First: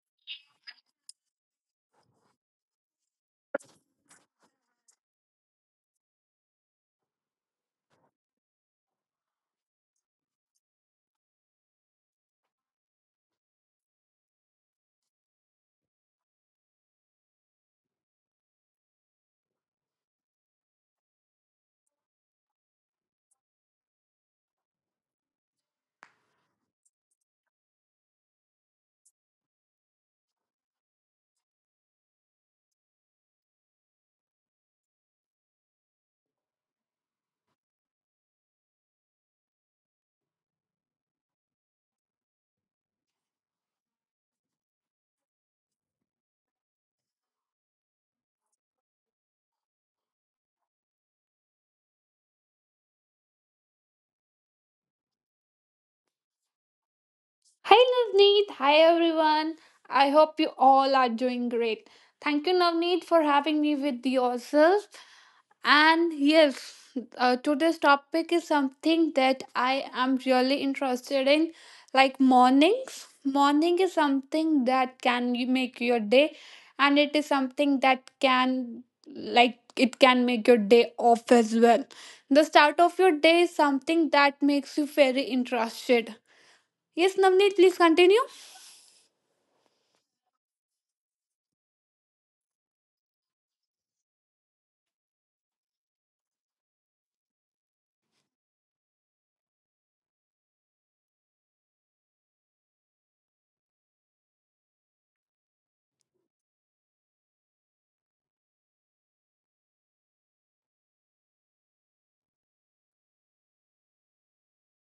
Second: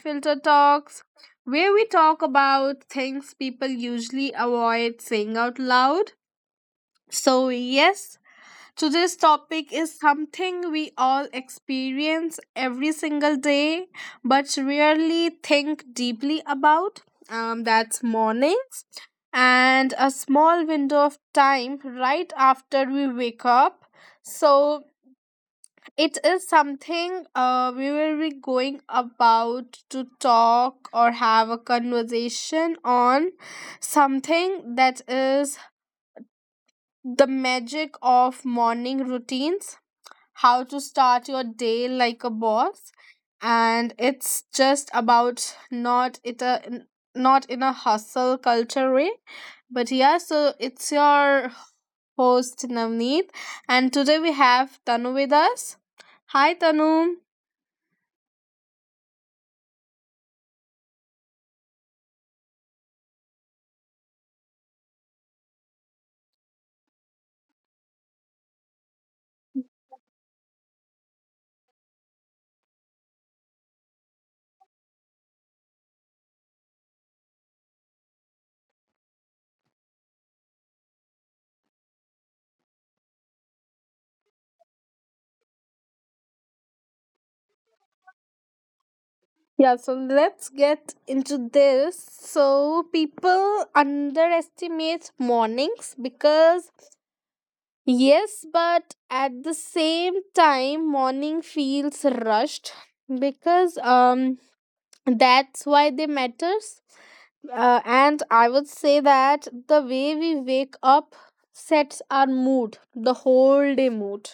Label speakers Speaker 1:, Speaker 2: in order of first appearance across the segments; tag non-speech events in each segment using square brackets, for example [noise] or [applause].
Speaker 1: Unfiltered Talks, where we talk about things people usually avoid saying out loud. So, yes, today's topic is something we all experience every single day, but rarely think deeply about. That's mornings and a small window of time right after we wake up. So, it is something we will be going about to talk or have a conversation on something that is the magic of morning routines, how to start your day like a boss. And it's just about not in a hustle culture way. But yeah, so it's your host Navneet, and today we have Tanu with us. Hi Tanu.
Speaker 2: Hi Navneet, hi everyone. I hope you all are doing great. Thank you Navneet for having me with yourself. And yes, today's topic is something that I am really interested in, like mornings. Morning is something that can you make your day, and it is something that can like it can make your day off as well. The start of your day is something that makes you very interested. Yes, Navneet, please continue.
Speaker 1: Yeah, so let's get into this. So, people underestimate mornings because, yes, but at the same time, morning feels rushed because that's why they matters. And I would say that the way we wake up sets our mood, the whole day mood.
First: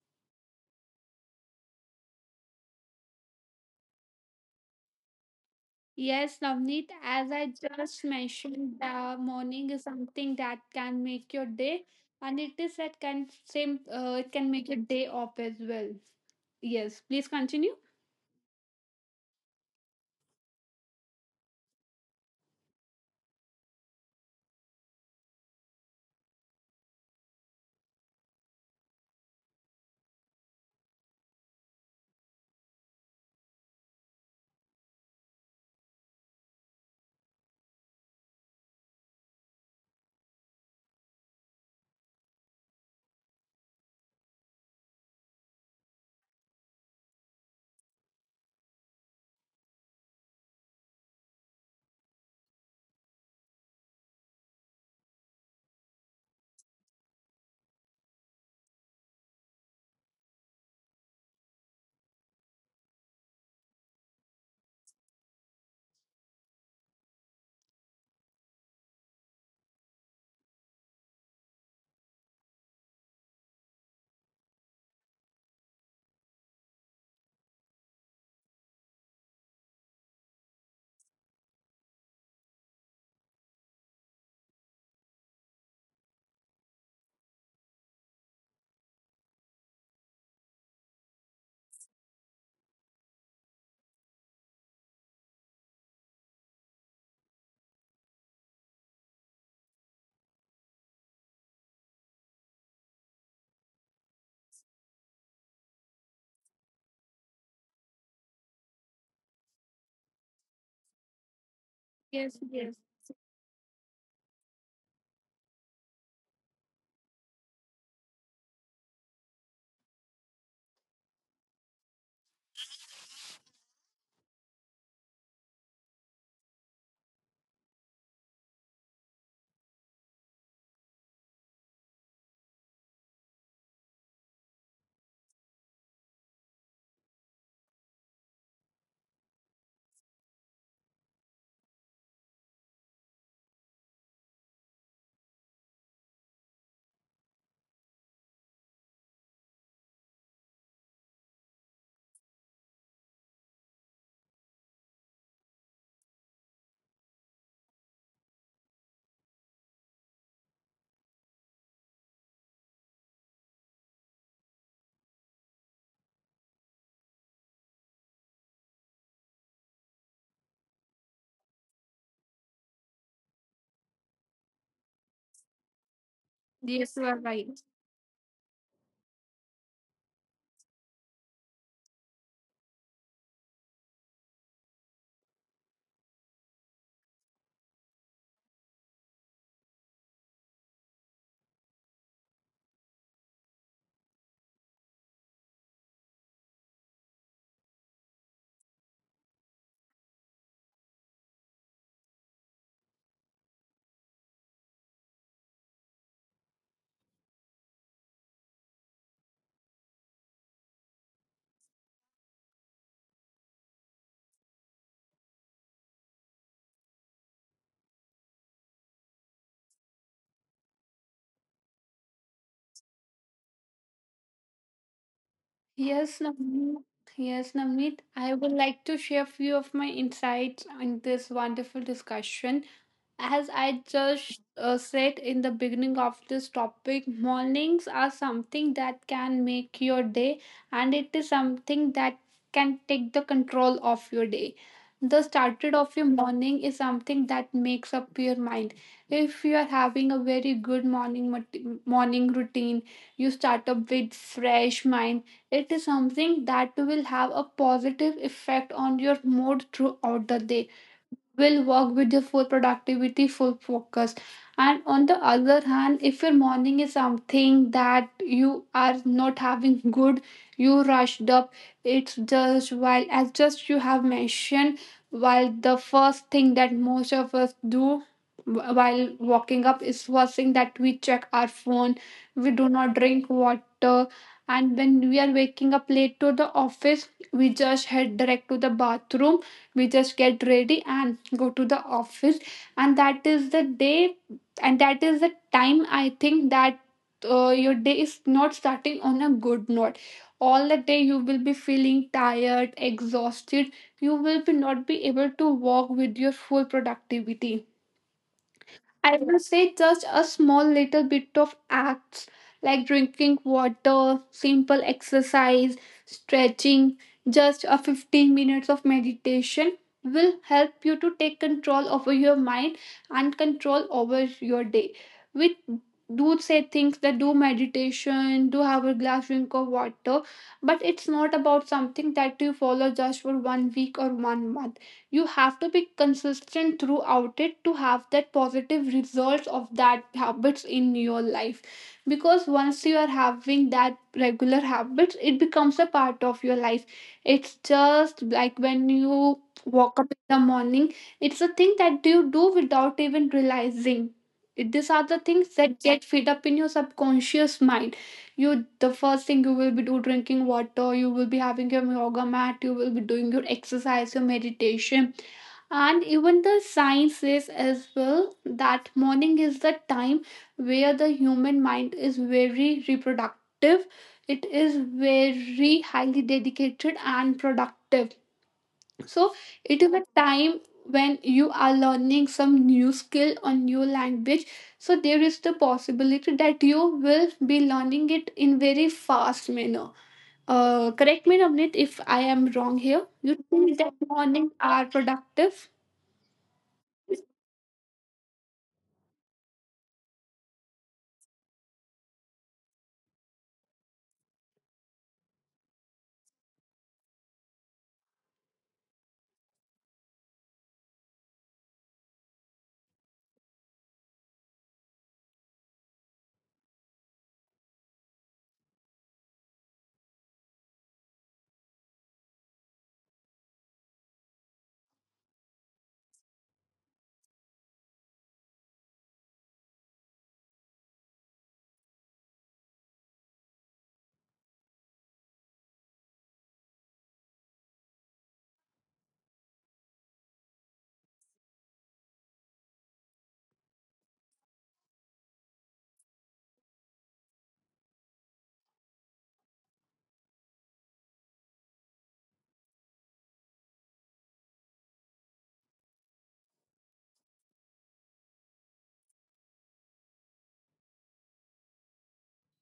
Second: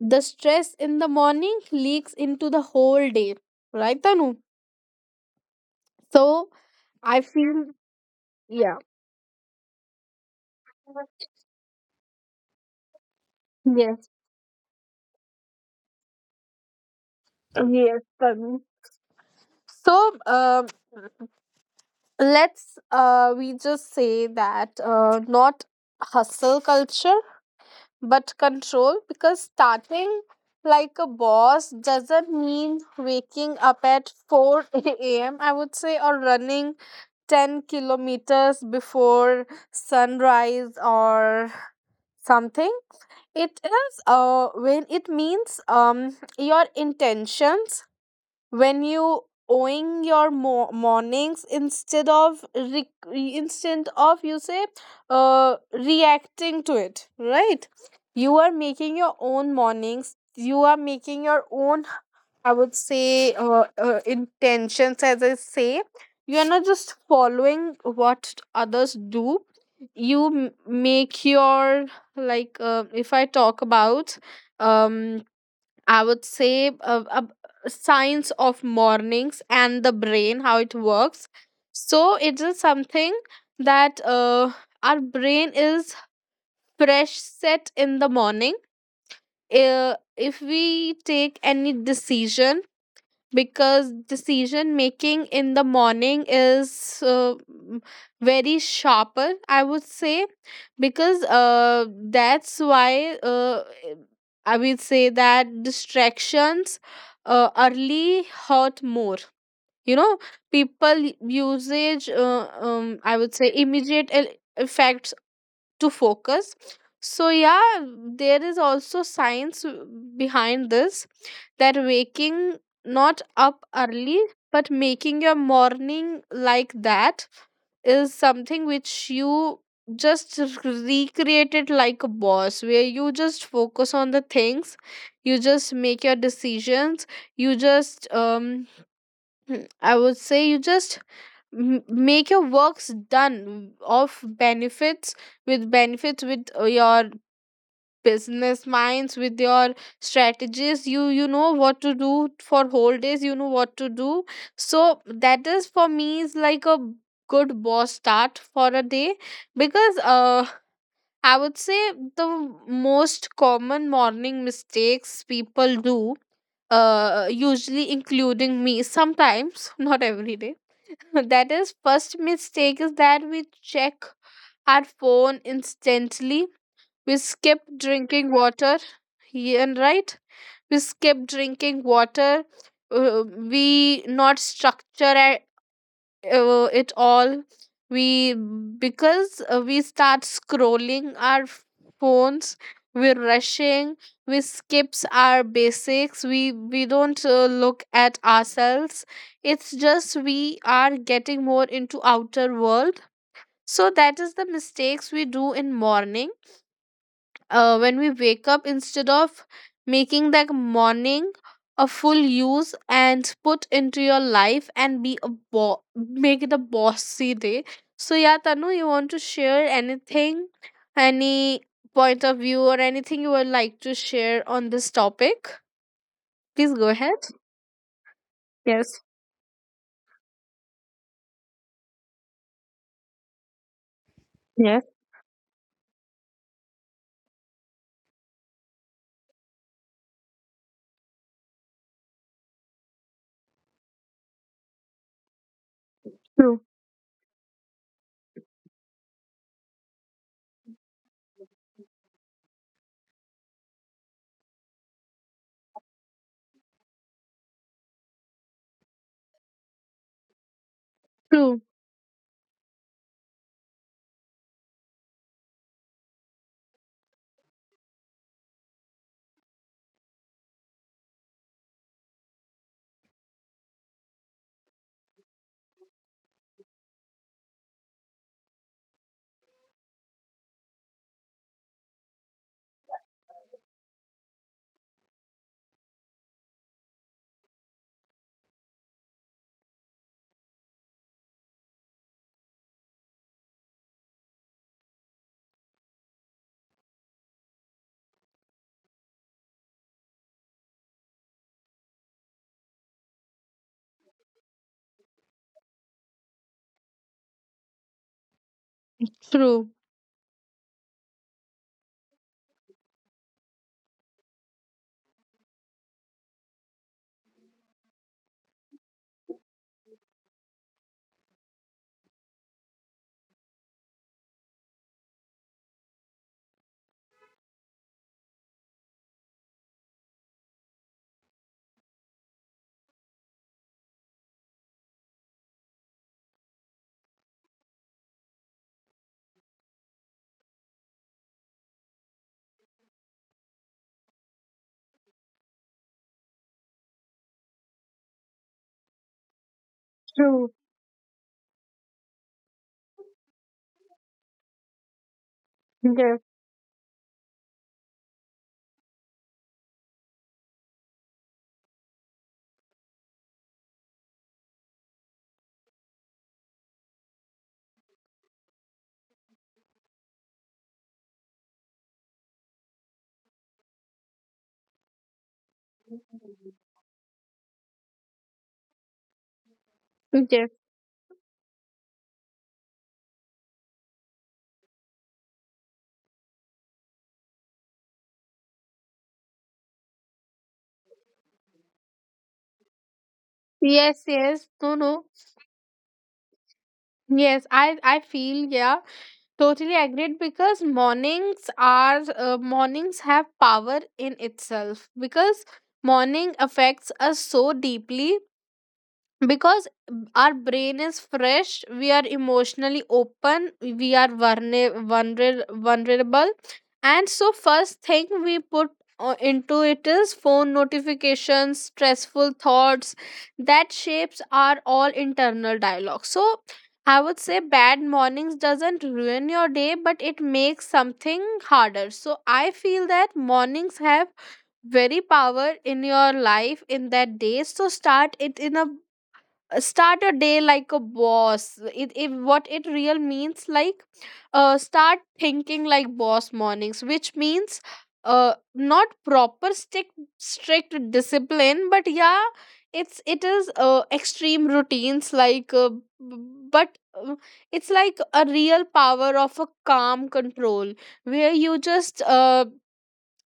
Speaker 1: The stress in the morning leaks into the whole day, right Tanu?
Speaker 2: Yes, Navneet, as I
Speaker 1: So
Speaker 2: just
Speaker 1: I feel.
Speaker 2: mentioned, the morning
Speaker 1: Yeah.
Speaker 2: is something that can make your day,
Speaker 1: Yes.
Speaker 2: and it is that can same it can make your day up as well. Yes, please continue.
Speaker 1: Yes, Tanvi. So let's we just say that not hustle culture but control, because starting like a boss doesn't mean waking up at 4 a.m. I would say, or running 10 kilometers before sunrise or something. It is when it means your intentions, when you owing your mornings instead of instead of, you say, reacting to it, right. You are making your own mornings, you are making your own, I would say intentions, as I say. You are not just following what others do. You make your, like, if I talk about, um I would say science of mornings and the brain, how it works. So it is something that our brain is fresh set in the morning. If we take any decision, because decision making in the morning is very sharper, I would say. Because that's why, I would say that distractions early hurt more, you know. People usage
Speaker 2: Yes,
Speaker 1: I would
Speaker 2: yes,
Speaker 1: say immediate effects to focus. So yeah, there is also science behind this, that waking not up early but making your morning like that is something which you just recreate it like a boss, where you just focus on the things, you just make your decisions, you just I would say, you just make your works done of benefits, with benefits, with your business minds, with your strategies. You know what to do for whole days, you know what to do. So that is for me is like a good boss start for a day. Because I would say the most common morning mistakes people do, usually including me sometimes [laughs] not every day [laughs] that is, first mistake is that we check our phone instantly, we skip
Speaker 2: yes, you are right.
Speaker 1: drinking water. Yeah, and right, we skip drinking water. uh, we not structure our, it all, we, because we start scrolling our phones. We're rushing, we skips our basics, we don't look at ourselves. It's just we are getting more into outer world. So that is the mistakes we do in morning, when we wake up instead of making that morning a full use and put into your life and be a make it a bossy day. So yeah Tanu, you want to share anything, any point of view or anything you would like to share on this topic? Please
Speaker 2: Yes,
Speaker 1: go ahead.
Speaker 2: Navneet. Yes, Navneet. I
Speaker 1: Yes,
Speaker 2: would like to share a few of my insights in this wonderful discussion. As I
Speaker 1: yes,
Speaker 2: just said in the beginning of this topic, mornings are something that can make your day, and it is something that can take the control of your day. The started
Speaker 1: true,
Speaker 2: of your morning is something that makes up your mind. If you are having a very good morning morning routine, you start up with fresh mind, it is something that will have a positive effect on your mood throughout the day,
Speaker 1: true,
Speaker 2: will work with your full productivity, full focus. And on the other hand, if your morning is something that you are not having good, you rushed up, it's just while, as just you have mentioned, while the first thing that most of us do while waking up is first thing that we check our phone, we do not drink water, and when we are waking up late to the office, we just head direct to the bathroom, we just get ready and go to the office, and that is the day, and that is the time I think that, your day is not starting on a good note. All the day you will be feeling tired, exhausted. You will be not be able to work with your full productivity.
Speaker 1: true,
Speaker 2: I will say just a small little bit of acts like drinking water, simple exercise, stretching, just a 15 minutes of meditation will help you to take control over your mind and control over your day. We do say things that do meditation, do have a glass drink of water, but it's not about something that you follow just for 1 week or 1 month. You have to be consistent throughout it to have that positive results of that habits in your life, because once you are having that regular habits, it becomes a part of your life. It's just like when you
Speaker 1: true.
Speaker 2: walk up in the morning, it's a thing that you do without even realizing. These are the things
Speaker 1: Yes,
Speaker 2: that get fed up in your subconscious mind. You, the first thing you will be do drinking water, you will be having your yoga mat, you will be doing your exercise, your meditation. And even the science says as well that morning is the time where the human mind is very reproductive. It is very highly dedicated and productive. So it
Speaker 1: yes,
Speaker 2: is a time when you are learning some new skill or new language. So there is the possibility that you will be learning it in very fast manner. Correct me, Navneet, if I am wrong here. You
Speaker 1: yes, yes,
Speaker 2: think that
Speaker 1: no, no,
Speaker 2: mornings are productive?
Speaker 1: yes, I feel, yeah. Totally agreed, because mornings are, mornings have power in itself, because morning affects us so deeply. Because our brain is fresh, we are emotionally open, we are vulnerable. And so first thing we put into it is phone notifications, stressful thoughts, that shapes our all internal dialogue. So I would say bad mornings doesn't ruin your day, but it makes something harder. So I feel that mornings have very power in your life, in that day. So start it in a, start a day like a boss. It what it real means, like, start thinking like boss mornings, which means not proper strict discipline, but yeah. It is extreme routines like, b- but it's like a real power of a calm control, where you just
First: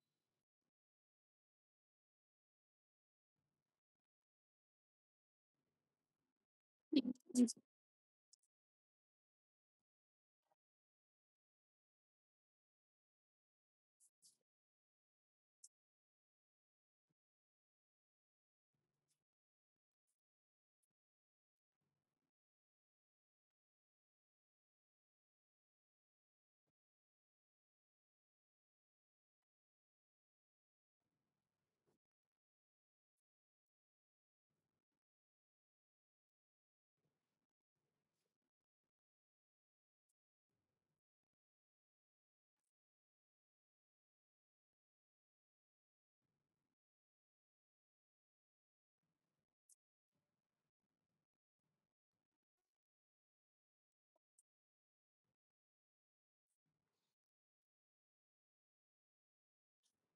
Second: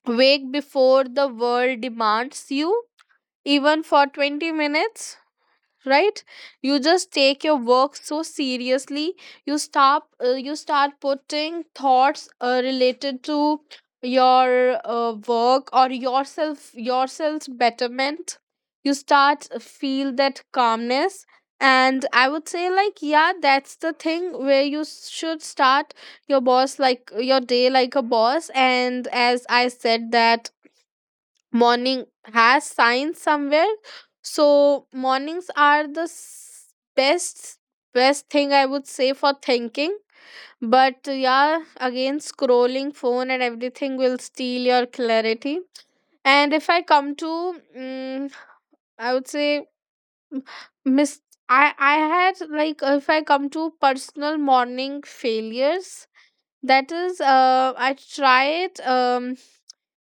Speaker 1: wake before the world demands you, even for 20 minutes, right? You just take your work so seriously, you stop, you start putting thoughts related to your work or yourself, yourself's betterment. You start feel that calmness. And I would say, like, yeah, that's the thing where you should start your boss, like your day like a boss. And as I said, that morning has science somewhere. So mornings are the best best thing, I would say, for thinking. But yeah, again, scrolling phone and everything will steal your clarity. And if I come to, mm I would say, m- miss I had, like, if I come to personal morning failures. That is I tried, um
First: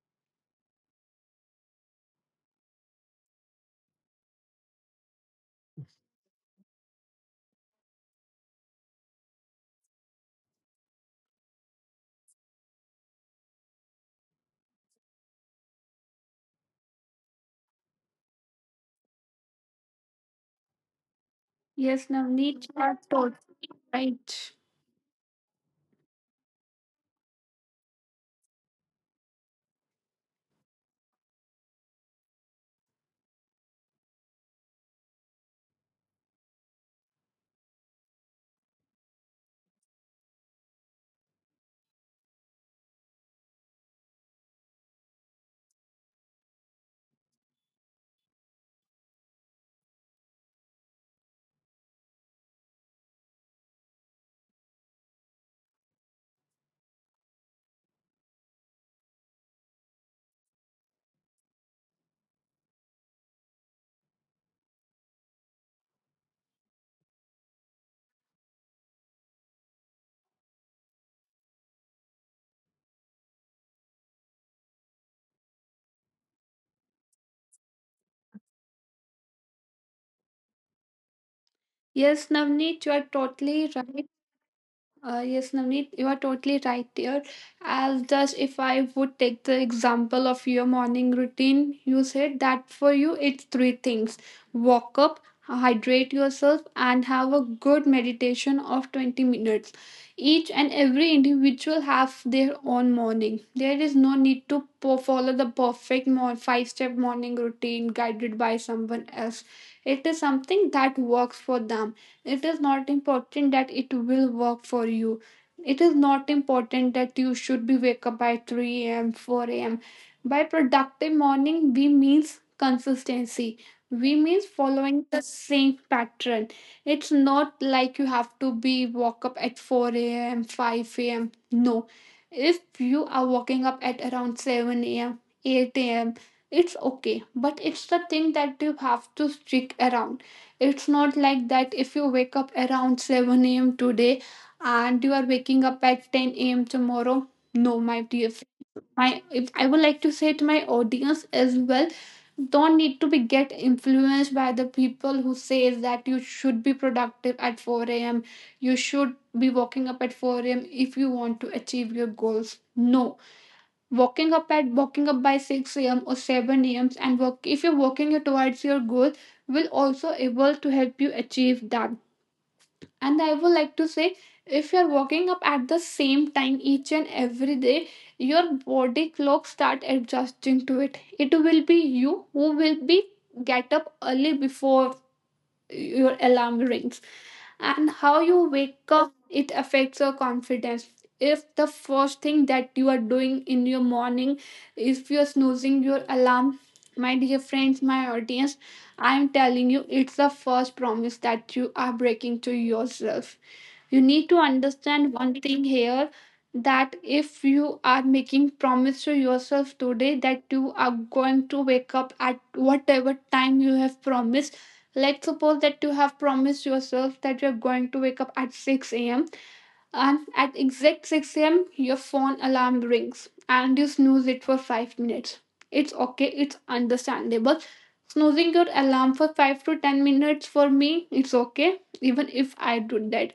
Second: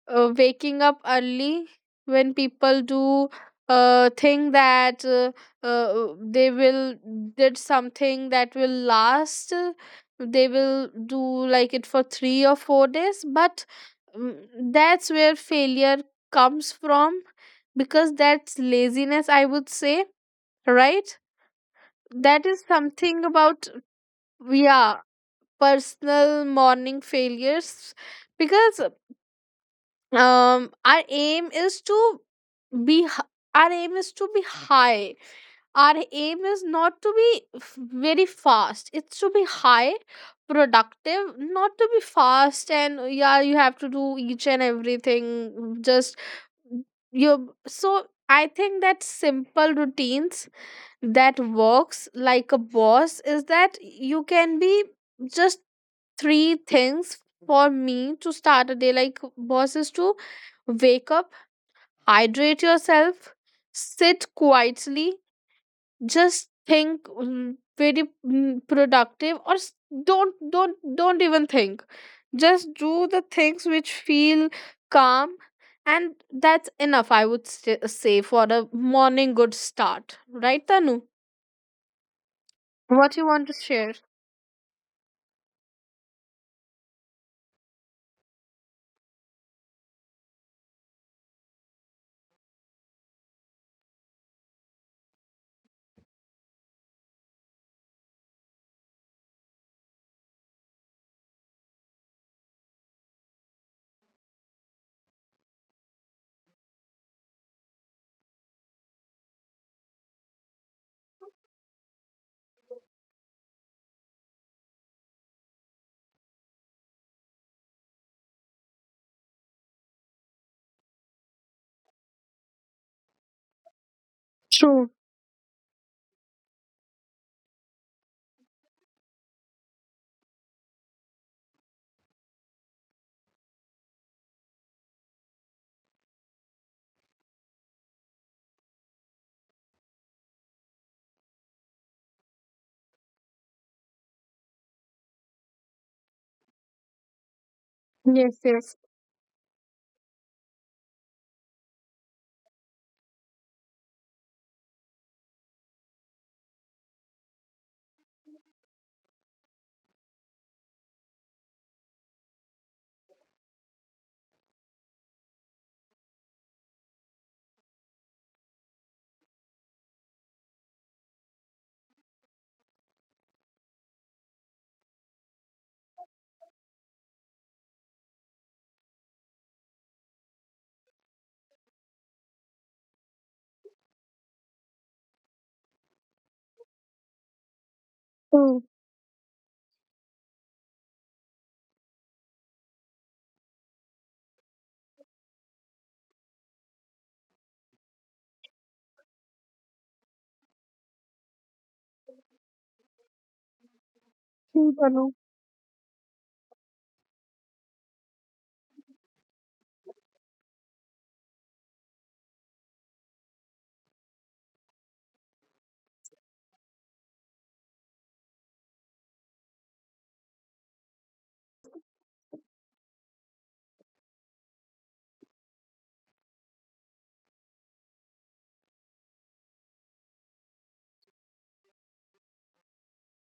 Speaker 1: uh, waking up early, when people do think that they will did something that will last, they will do like it for 3 or 4 days. But mm, that's where failure comes from, because that's laziness, I would say, right.
Speaker 2: Yes,
Speaker 1: That is
Speaker 2: Navneet, you are
Speaker 1: something
Speaker 2: totally
Speaker 1: about,
Speaker 2: right.
Speaker 1: yeah, personal morning failures. Because our aim is to be h- our aim is to be high. Our aim is not to be very fast, it's to be high productive, not to be fast. And yeah, you have to do each and everything, just you. So I think that simple routines that works like a boss is that you can be, just three things. For me, to start a day like boss is to wake up, hydrate yourself, sit quietly, just think, very, productive, or don't even think, just do the things which feel calm. And that's enough, I would say, for a morning good start, right Tanu?
Speaker 2: Yes, Navneet, you are
Speaker 1: What you
Speaker 2: totally
Speaker 1: want to
Speaker 2: right.
Speaker 1: share?
Speaker 2: Yes, Navneet, you are totally right there. As just if I would take the example of your morning routine, you said that for you it's three things: walk up, hydrate yourself, and have a good meditation of 20 minutes. Each and every individual have their own morning. There is no need to follow the perfect five step morning routine guided by someone else. It is something that works for them, it is not important that it will work for you. It is not important that you should be wake up by 3 a.m., 4 a.m. By productive morning, we means consistency. We means
Speaker 1: True.
Speaker 2: following the same pattern. It's not like you have to be woke up at 4 a.m., 5 a.m. No. If you are waking up at around 7 a.m., 8 a.m., it's okay. But it's the thing that you have to stick around. It's not like that if you wake up around 7 a.m. today and you are waking up at 10 a.m. tomorrow. No, my dear
Speaker 1: Yes,
Speaker 2: friend.
Speaker 1: yes.
Speaker 2: My, if I would like to say to my audience as well, don't need to be get influenced by the people who says that you should be productive at 4 a.m. You should be waking up at 4 a.m. if you want to achieve your goals. No, waking up at waking up by 6 a.m or 7 a.m and work, if you're working you towards your goal, will also able to help you achieve that. And I would like to say, if you're waking up at the same time each and every day, your body clock start adjusting to it. It will be you who will be get up early before your alarm rings. And how you wake
Speaker 1: True.
Speaker 2: up, it affects your confidence. If the first thing that you are doing in your morning, if you're snoozing your alarm, my dear friends, my audience, I am telling you, it's the first promise that you are breaking to yourself. You need to
Speaker 1: True,
Speaker 2: understand
Speaker 1: Tanu.
Speaker 2: one thing here, that if you are making promise to yourself today that you are going to wake up at whatever time you have promised. Let's suppose that you have promised yourself that you're going to wake up at 6 a.m. and at exact 6 a.m. your phone alarm rings and you snooze it for 5 minutes. It's okay, it's understandable. Snoozing your alarm for 5 to 10 minutes for me, it's okay, even if I do that.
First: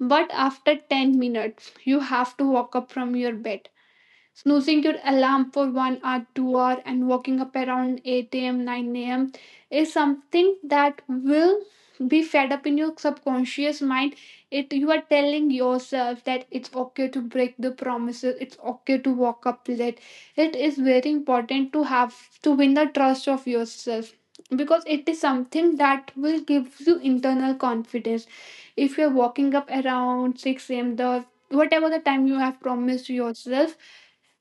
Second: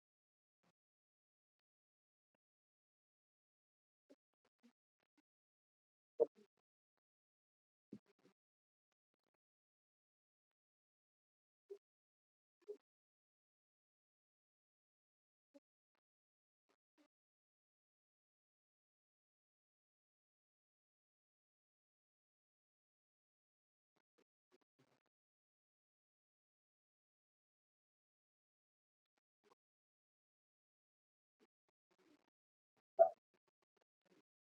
Speaker 2: But after 10 minutes, you have to walk up from your bed. Snoozing your alarm for 1 hour, 2 hour and waking up around 8 a.m., 9 a.m. is something that will be fed up in your subconscious mind. It, you are telling yourself that it's okay to break the promises, it's okay to walk up late. It is very important to have, to win the trust of yourself, because it is something that will give you internal confidence. If you're walking up around 6 a.m, the whatever the time you have promised yourself,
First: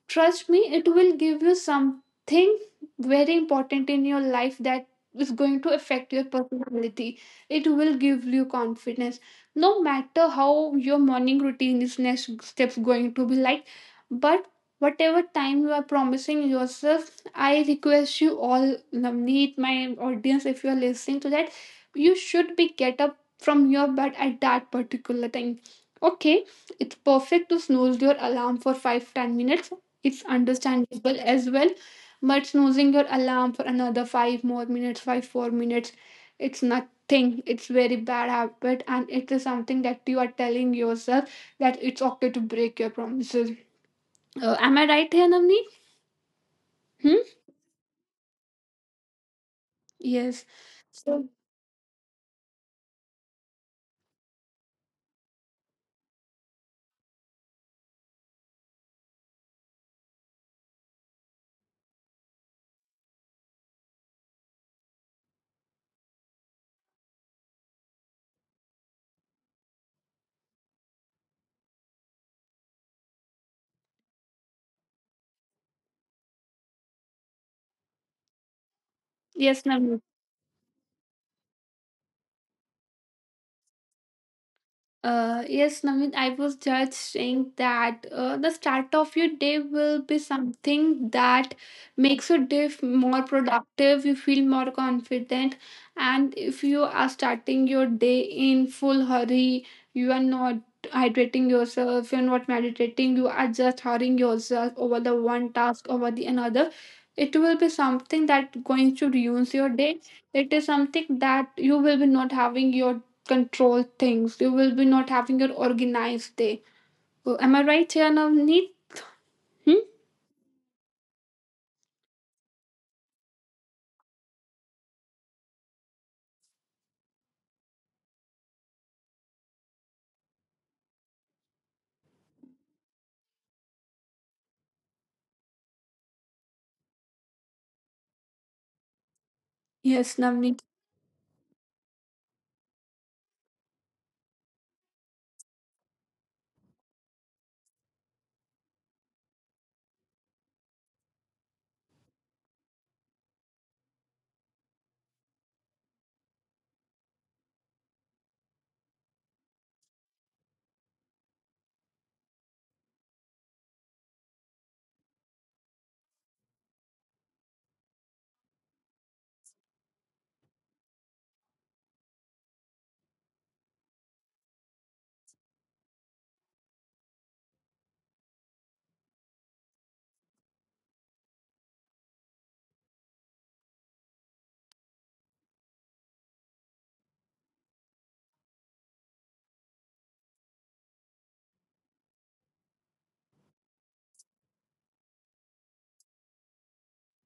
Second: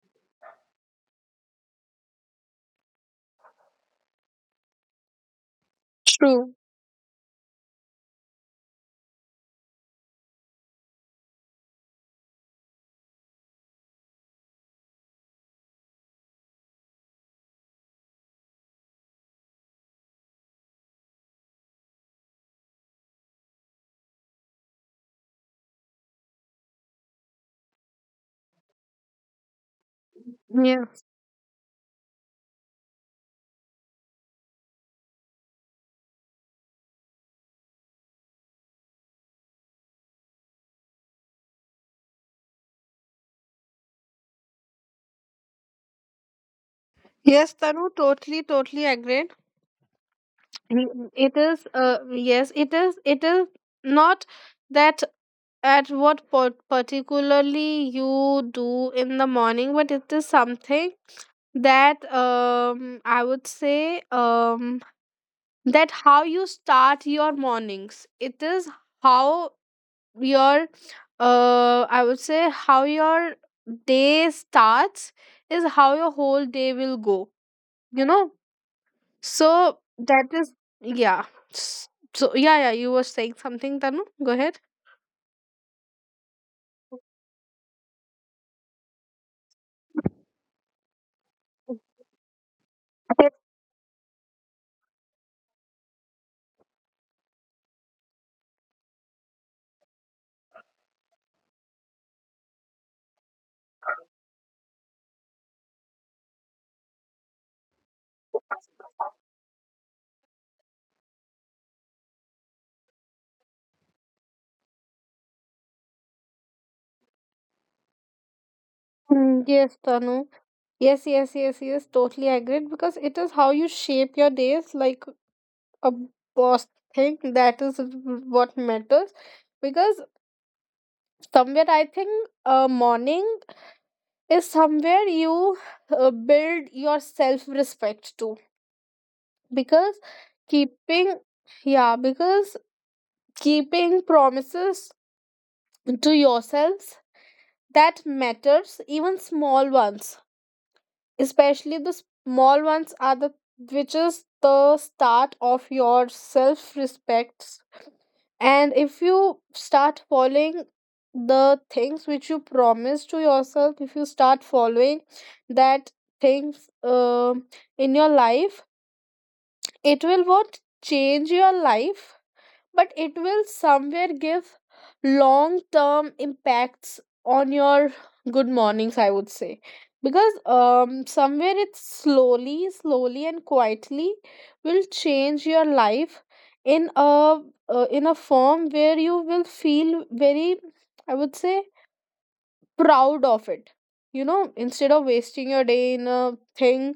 Speaker 2: trust me, it will give you something very important in your life that is going to affect your
Speaker 1: True.
Speaker 2: personality. It will give you confidence. No matter how your morning routine is next steps going to be like, but whatever time you are promising yourself, I request you all, Navneet, my audience, if you are listening to that, you should be get up from your bed at that particular time. Okay, it's perfect to snooze your alarm for 5 10 minutes, it's
Speaker 1: Yeah.
Speaker 2: understandable as well. But snoozing your alarm for another five more minutes, 5 4 minutes, it's nothing. It's very bad habit, and it is something that you are telling yourself that it's okay to break your promises. Am I right here, Namni? Hmm?
Speaker 1: Yes, Tanu, totally, totally agreed.
Speaker 2: Yes. So
Speaker 1: It is, yes, it is not that at what part particularly you do in the morning, but it is something that, I would say, that how you start your mornings. It is how your, I would say how your day starts is how your whole day will go, you know.
Speaker 2: yes,
Speaker 1: So
Speaker 2: Namni.
Speaker 1: that is, yeah. S- so yeah, yeah, you were saying something, Tanu. Go ahead.
Speaker 2: Yes, Naveen, I was just
Speaker 1: [laughs]
Speaker 2: saying that the start of your day will be something that makes your day more
Speaker 1: Yes.
Speaker 2: productive. You feel more confident, and if you are starting your day in full hurry, you are not hydrating yourself, you're not meditating, you are just hurrying yourself over the one task over the another. It will be something that going to ruin your day. It is something that you will be not having your control things. You will be not having your organized day. So am I right here, Navneet? Hmm?
Speaker 1: Yes, Tanu. Yes, yes, yes, yes. Totally agreed, because it is how you shape your days, like a boss thing. That is what matters. Because somewhere I think morning is somewhere you build your self respect too.
Speaker 2: Yes,
Speaker 1: Because
Speaker 2: Navneet.
Speaker 1: keeping, yeah, because keeping promises to yourselves, that matters, even small ones, especially the small ones are the, which is the start of your self respect. And if you start following the things which you promise to yourself, if you start following that things, in your life, it will what change your life, but it will somewhere give long term impacts on your good mornings, I would say. Because somewhere it slowly, slowly and quietly will change your life in a, in a form where you will feel very, I would say, proud of it. You know, instead of wasting your day in a thing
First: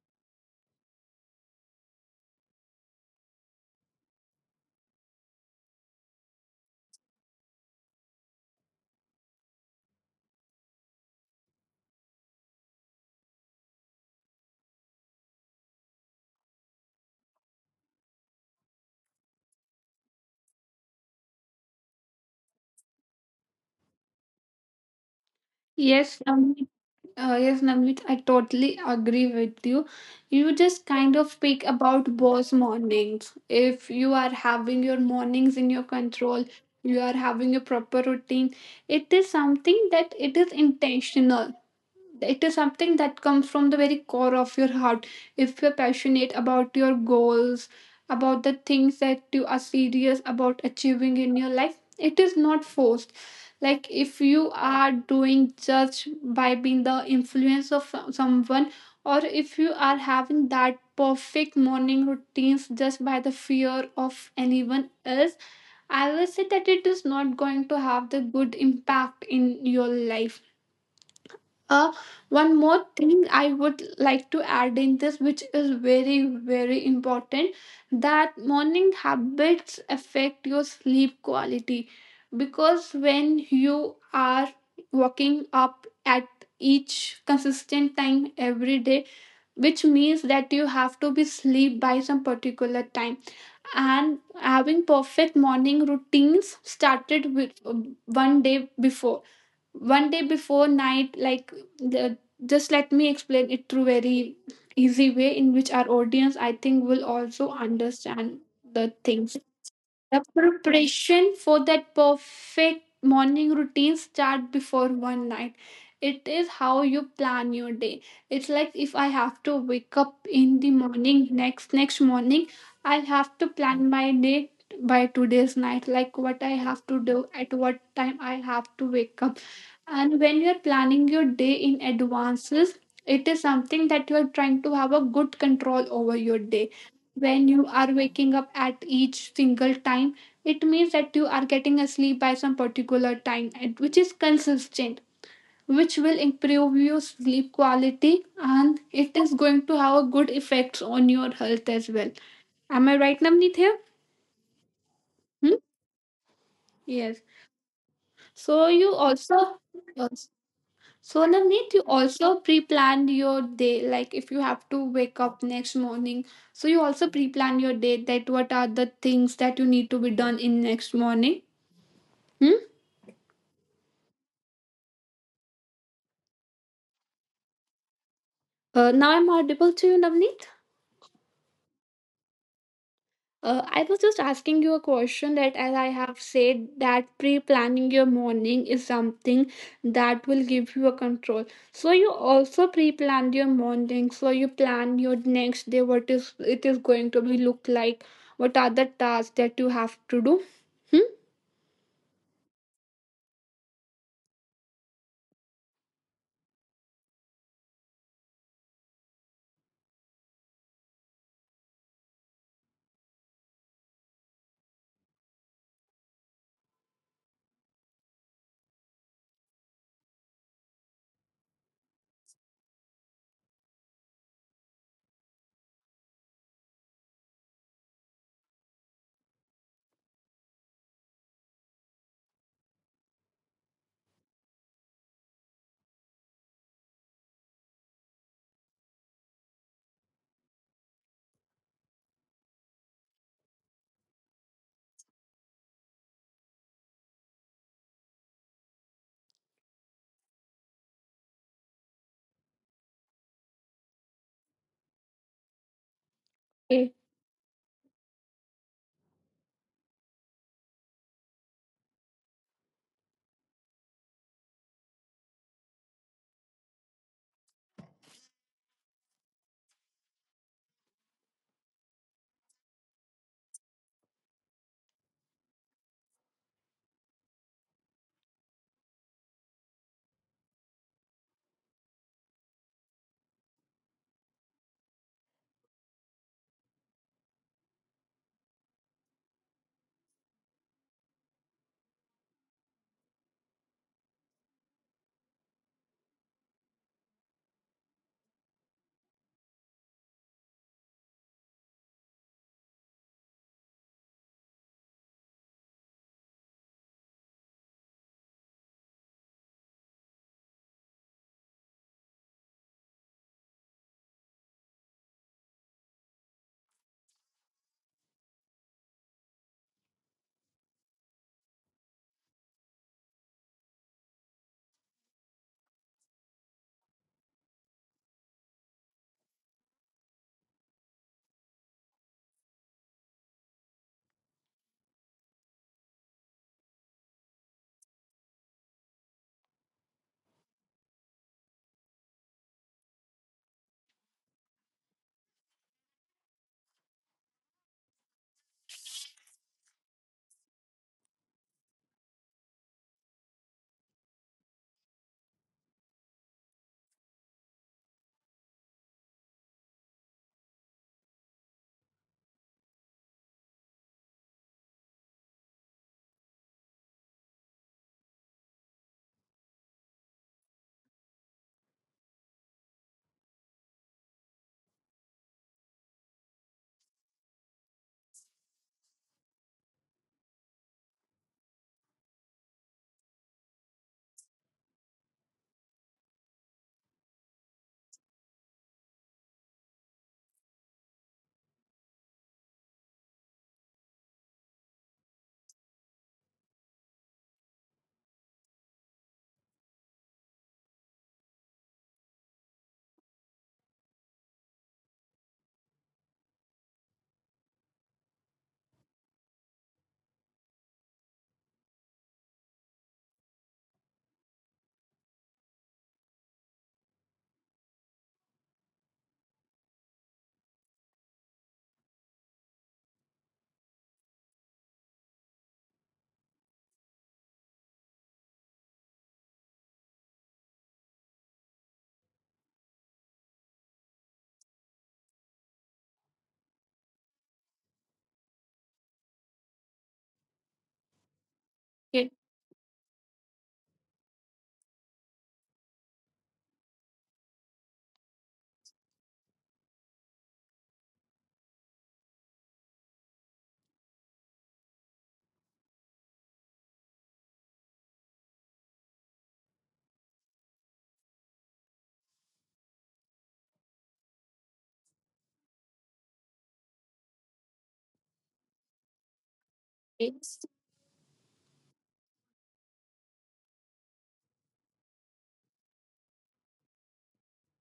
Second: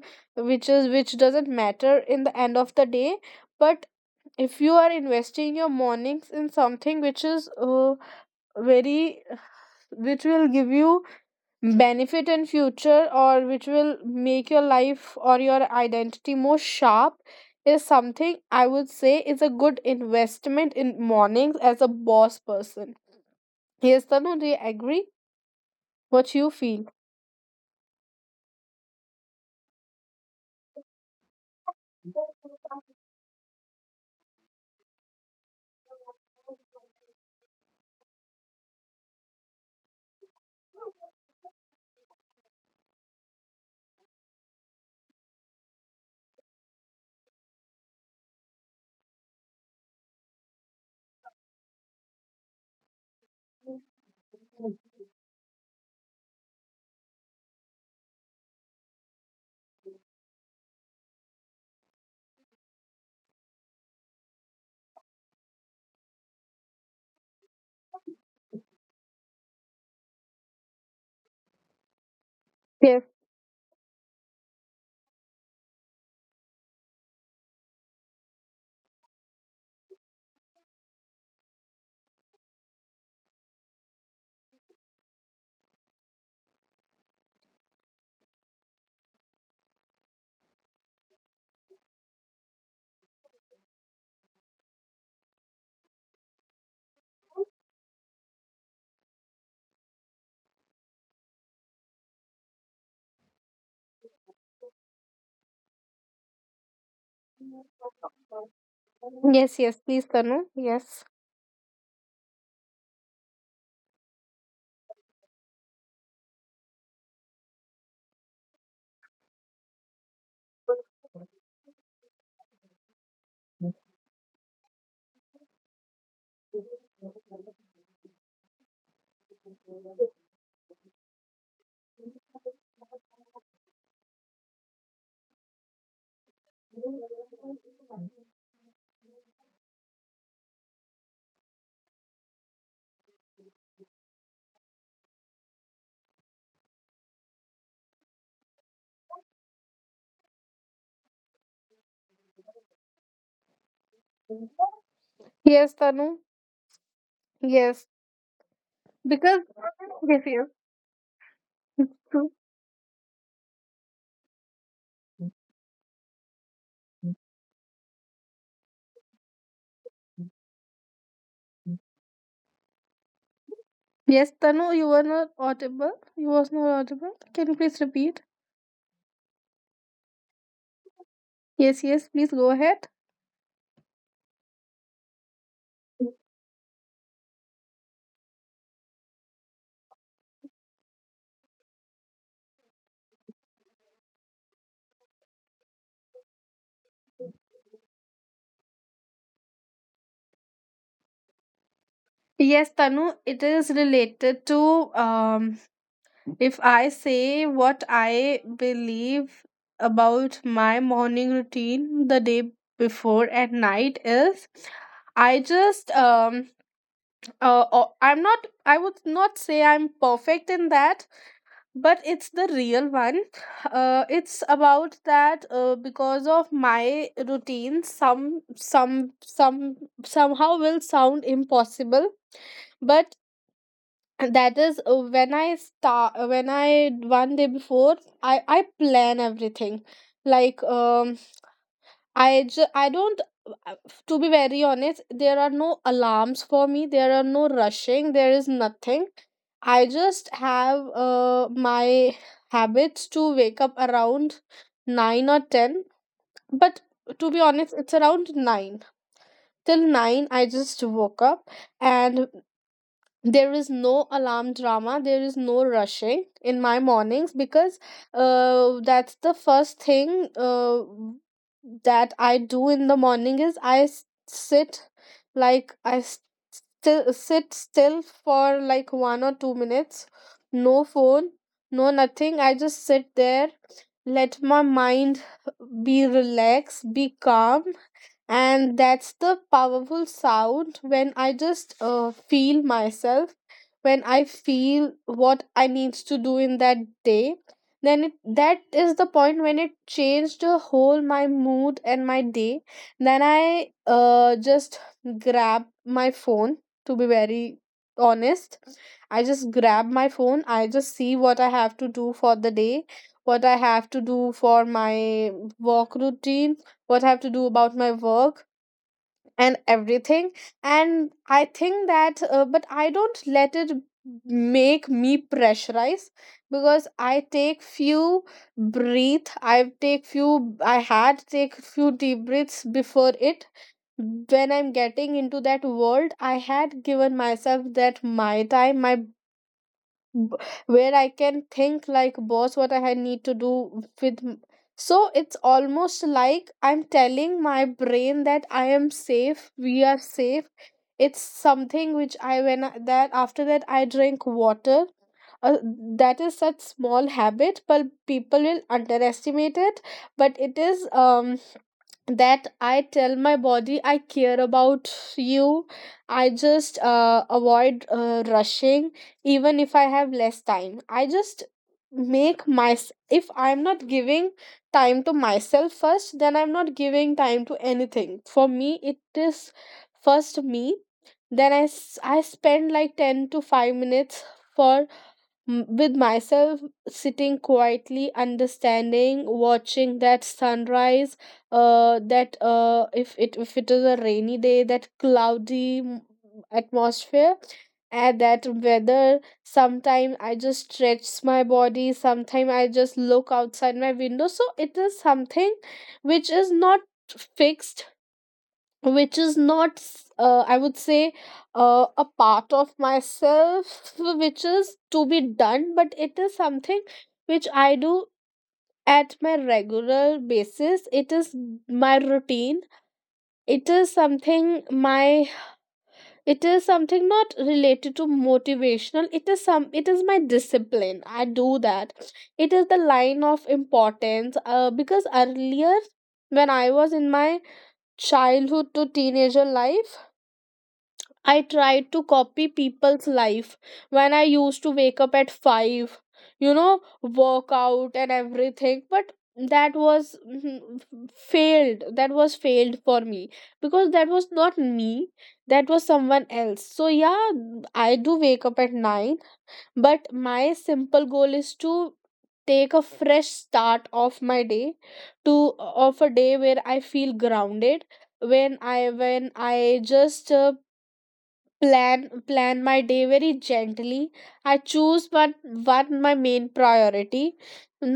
Speaker 1: which is, which doesn't matter, in the end of the day. But if you are investing your mornings in something which is very, which will give you benefit in future, or which will make your life or your identity more sharp, is something, I would say, is a good investment in mornings as a boss person. Yes Tanu, do you agree? What you
Speaker 2: Yes,
Speaker 1: feel?
Speaker 2: Navneet. Yes, Namit, I totally agree with you. You just kind of speak about boss mornings. If you are having your mornings in your control, you are having a proper routine. It is something that it is intentional. It is something that comes from the very core of your heart. If you're passionate about your goals, about the things that you are serious about achieving in your life, it is not forced, like if you are doing just by being the influence of someone, or if you are having that perfect morning routines just by the fear of anyone else. I will say that it is not going to have the good impact in your life. uh, One
Speaker 1: Yes.
Speaker 2: more thing I would like to add in this, which is very very important, that morning habits affect your sleep quality. Because when you are waking up at each consistent time every day, which means that you have to be sleep by some particular time. And having perfect morning routines started with 1 day before, 1 day before night, like the, just let me explain it through very easy way in which our audience I think will also understand the
Speaker 1: Yes,
Speaker 2: things.
Speaker 1: yes, please Tanu.
Speaker 2: The
Speaker 1: Yes.
Speaker 2: preparation for that perfect morning routine start before one night. It is how you plan your day. It's like if I have to wake up in the morning, next morning, I'll have to plan my day by today's night, like what I have to do, at what time I have to wake up. And when you're planning your day in advances, it is something that you are trying to have a good control over your day. When you are waking up at each single time, it means that you are getting a sleep by some particular time and which is consistent, which will improve your sleep quality and it is going to have a good effects on your health as well. Am I right, Namneet, here?
Speaker 1: Yes
Speaker 2: Hmm?
Speaker 1: Tanu.
Speaker 2: Yes,
Speaker 1: Yes.
Speaker 2: so you
Speaker 1: Because,
Speaker 2: also.
Speaker 1: yes,
Speaker 2: Yes. So,
Speaker 1: yes.
Speaker 2: Namneet, you
Speaker 1: [laughs]
Speaker 2: also pre-plan your day, like if you have to wake up next morning, so you also pre-plan your day, that what are the things that you need to be done in next morning. Hmm?
Speaker 1: Yes, Tanu, you were not audible. You was not audible. Can you please repeat?
Speaker 2: Now I'm audible to you, Navneet.
Speaker 1: Yes, yes, please go ahead.
Speaker 2: I was just asking you a question that, as I have said, that pre planning your morning is something that will give you a control. So, you also pre planned your morning. So, you plan your next day, what is it is going to be look like, what are the tasks that you have to do. Hmm?
Speaker 1: Yes, Tanu, it is related to, if I say what I believe about my morning routine, the day before at night is, I just, I'm not, I would not say I'm perfect in that, but it's the real one. It's about that because of my routine, somehow will sound impossible. But that is when I start, when I, one day before, I plan everything. Like, I don't, uh, to be very honest, there are no alarms for me, there are no rushing, there is nothing. I just have my habits to wake up around 9 or 10. But to
Speaker 2: Okay.
Speaker 1: be honest, it's around 9. Till 9, I just woke up and there is no alarm drama. There is no rushing in my mornings because that's the first thing, that I do in the morning is sit, like still sit still for like 1 or 2 minutes. No phone, no nothing, I just sit there, let my mind be relaxed, be calm. And that's the powerful sound, when I just feel myself, when I feel what I needs to do in that day. Then, that is the point when it changed the whole my mood and my day. Then I just grab my phone. To be very honest, I just grab my phone, I just see what I have to do for the day, what I have to do for my work routine, what I have to do about my work and everything. And I think that, but I don't let it make me pressurize because I take few breathe, I take few, I had take few deep breaths before it. When I'm getting into that world I had given myself that, my time, my b- where I can think like boss what I need to do with so it's almost like I'm telling my brain that I am safe, we are safe. It's something which I when I, that after that I drink water. uh, that is such small habit but people will underestimate it. But it is that I tell my body I care about you. I just avoid rushing, even if I have less time. I just make my, if I'm not giving time to myself first, then I'm not giving time to anything. For me, it is first me. Then I spend like 10 to 5 minutes for with myself, sitting quietly, understanding, watching that sunrise, that, if it is a rainy day, that cloudy atmosphere and that weather. Sometimes I just stretch my body, sometimes I just look outside my window. So it is something which is not fixed, which is not I would say, a part of myself, which is to be done, but it is something which I do at my regular basis. It is my routine. It is something my, it is something not related to motivational. It is some it is my discipline, I do that. It is the line of importance, because earlier when I was in my childhood to teenager life I tried to copy people's life when I used to wake up at 5, work out and everything. But that was failed. That was failed for me because that was not me. That was someone else. So, yeah, I do wake up at 9, but my simple goal is to take a fresh start of my day, to of a day where I feel grounded when I just
Speaker 2: Okay.
Speaker 1: plan plan my day very gently. I choose one, my main priority.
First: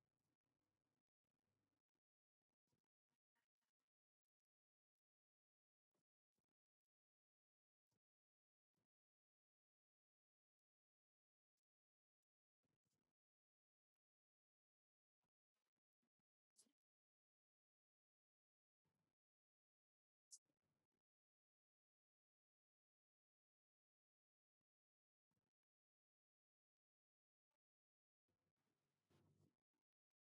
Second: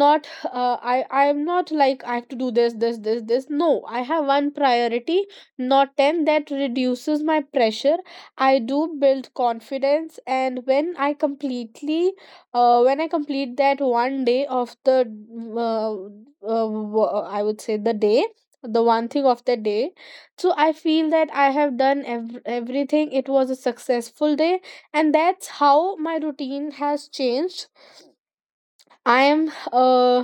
Speaker 1: Not, I am not like I have to do this, this, this, this. No, I have one priority, not 10. That reduces my pressure, I do build confidence. And when I completely when I complete that one day of the, uh, uh, I would say, the day, the one thing of the day, so I feel that I have done everything, it was a successful day. And that's how my routine has changed. I am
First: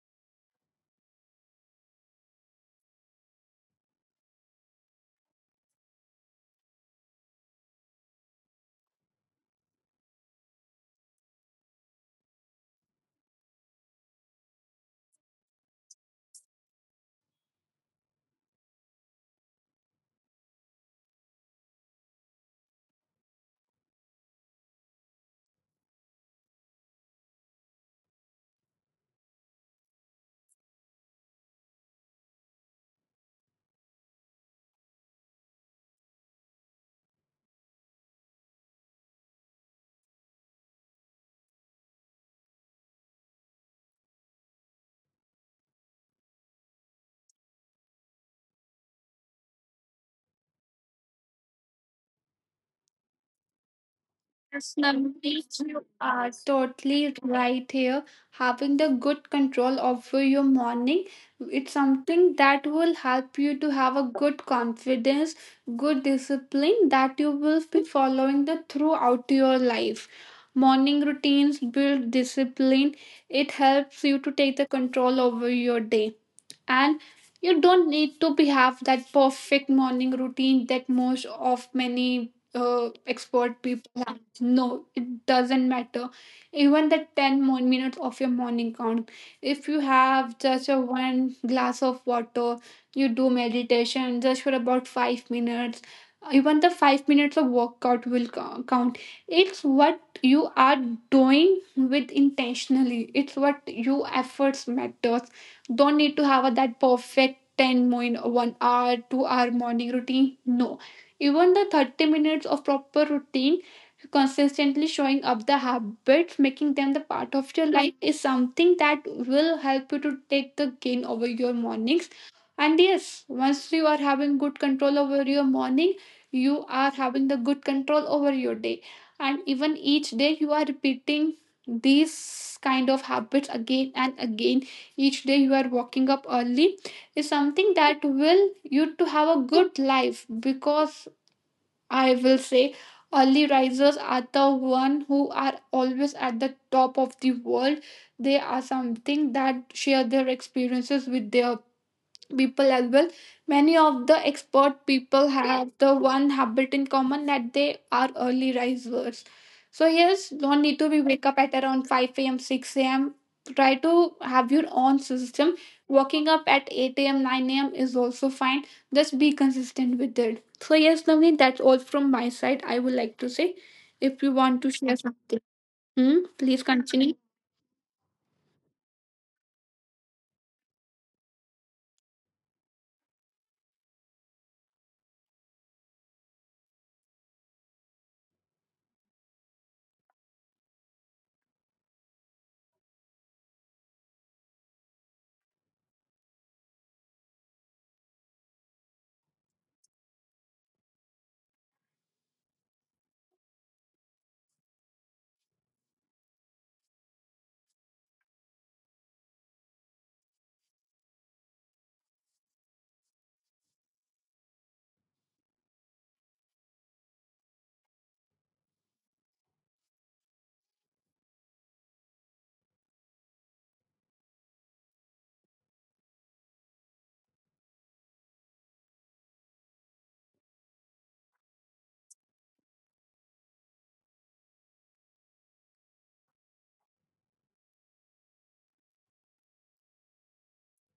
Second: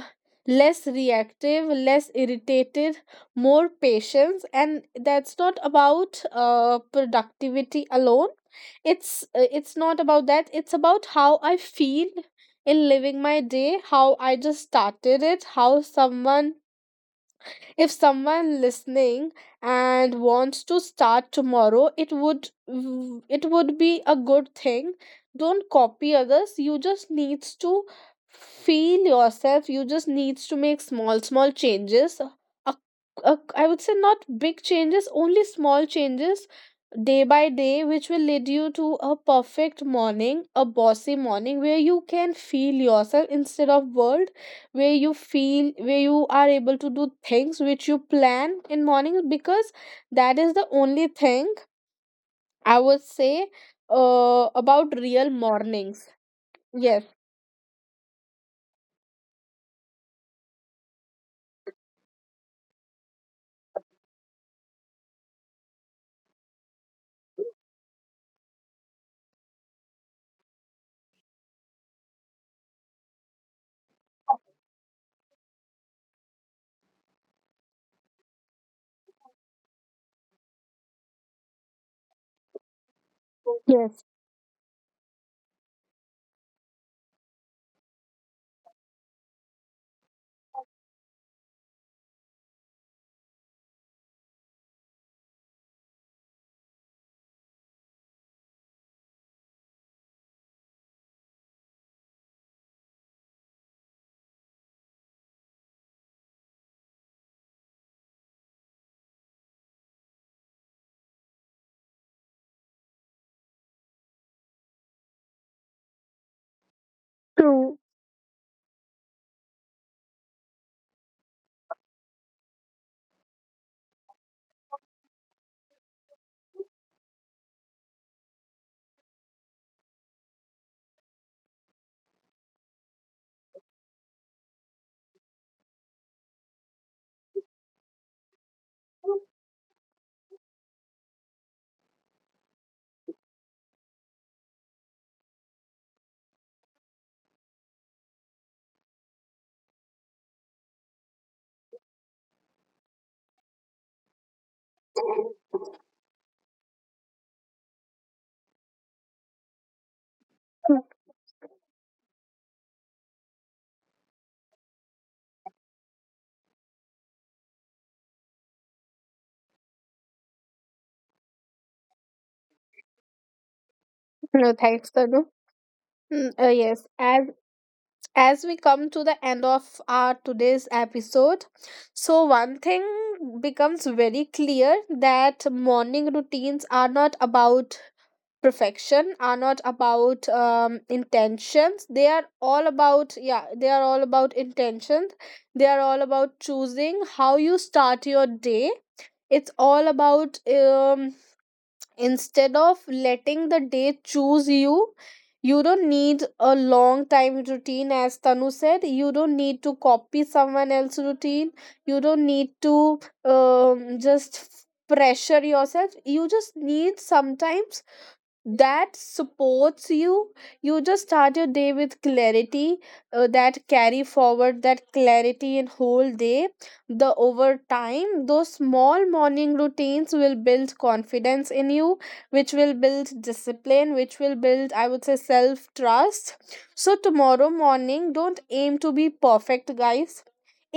Speaker 1: less reactive, less irritated, more patience. And that's not about productivity alone. It's, it's not about that, it's about how I feel in living my day, how I just started it. How someone if someone listening and wants to start tomorrow, it would be a good thing. Don't copy others. You just needs to feel yourself. You just needs to make small small changes. A, I would say not big changes, only small changes day by day, which will lead you to a perfect morning, a bossy morning where you can feel yourself instead of world, where you are able to do things which you plan in morning. Because that is the only thing I would say,
Speaker 2: Yes,
Speaker 1: about real
Speaker 2: Navneet, you
Speaker 1: mornings.
Speaker 2: are
Speaker 1: Yes,
Speaker 2: totally right here. Having the good control over your morning, it's something that will help you to have a good confidence, good discipline that you will be following the throughout your life. Morning routines build discipline. It helps you to take the control over your day, and you don't need to be have that perfect morning routine that most of many expert
Speaker 1: yes.
Speaker 2: people have. No, it doesn't matter, even the 10 more minutes of your morning count. If you have just a one glass of water, you do meditation just for about 5 minutes, even the 5 minutes of workout will count. It's what you are doing with intentionally, it's what your efforts matter. Don't need to have a, that perfect 10 1 hour 2-hour morning routine, no. Even the 30 minutes of proper routine, consistently showing up the habits, making them the part of your
Speaker 1: True,
Speaker 2: life, is something that will help you to take the gain over your mornings. And yes, once you are having good control over your morning, you are having the good control over your day, and even each day you are repeating these kind of habits again and again, each day you are waking up early is something that will you to have a good life. Because I will say, early risers are the one who are always at the top of the world. They are something that share their experiences with their people as well. Many of the expert people have the one habit in common, that they are early risers. So yes, don't need
Speaker 1: true.
Speaker 2: to be wake up at around 5 a.m 6 a.m, try to have your own system. Waking up at 8 a.m 9 a.m is also fine, just be consistent with it. So yes, Navneet, that's all from my side I would like to say. If you
Speaker 1: No,
Speaker 2: want to
Speaker 1: thanks,
Speaker 2: share
Speaker 1: Tanu.
Speaker 2: something. Hmm,
Speaker 1: Mm,
Speaker 2: please
Speaker 1: yes,
Speaker 2: continue.
Speaker 1: as we come to the end of our today's episode. So one thing becomes very clear, that morning routines are not about perfection, are not about intentions. They are all about, yeah, they are all about intentions. They are all about choosing how you start your day. It's all about, instead of letting the day choose you, you don't need a long time routine, as Tanu said. You don't need to copy someone else's routine. You don't need to just pressure yourself. You just need sometimes that supports you. You just start your day with clarity, that carry forward that clarity in whole day. The over time, those small morning routines will build confidence in you, which will build discipline, which will build, I would say, self trust. So tomorrow morning, don't aim to be perfect, guys.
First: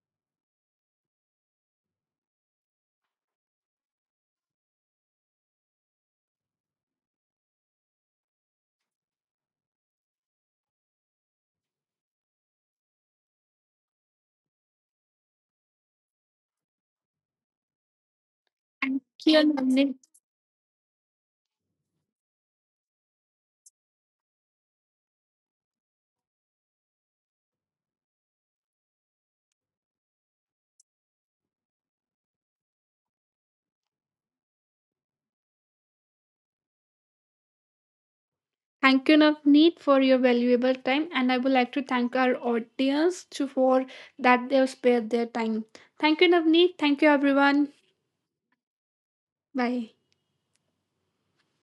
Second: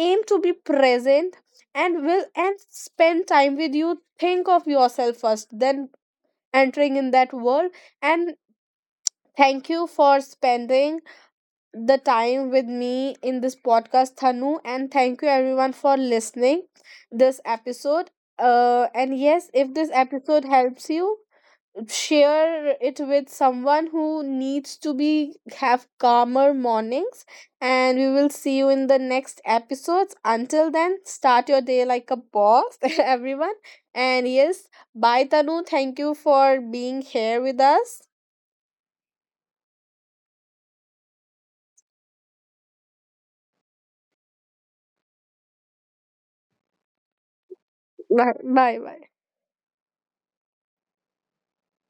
Speaker 1: Aim to be present, and will, and spend time with you, think of yourself first, then entering in that world. And thank you for spending the time with me in this podcast, Thanu, and thank you everyone for listening this episode.
Speaker 2: Thank
Speaker 1: And yes,
Speaker 2: you,
Speaker 1: if this
Speaker 2: Navneet.
Speaker 1: episode helps you, share it with someone who needs to be have calmer mornings. And we will see you in the next episodes, until then start your day like a boss [laughs] everyone. And yes, bye Tanu, thank you for being here with us.
Speaker 2: Thank you, Navneet, for your valuable time, and I would like to thank our audience too for that they've spared their time. Thank you, Navneet. Thank you, everyone.
Speaker 1: Bye bye, bye.
Speaker 2: Bye.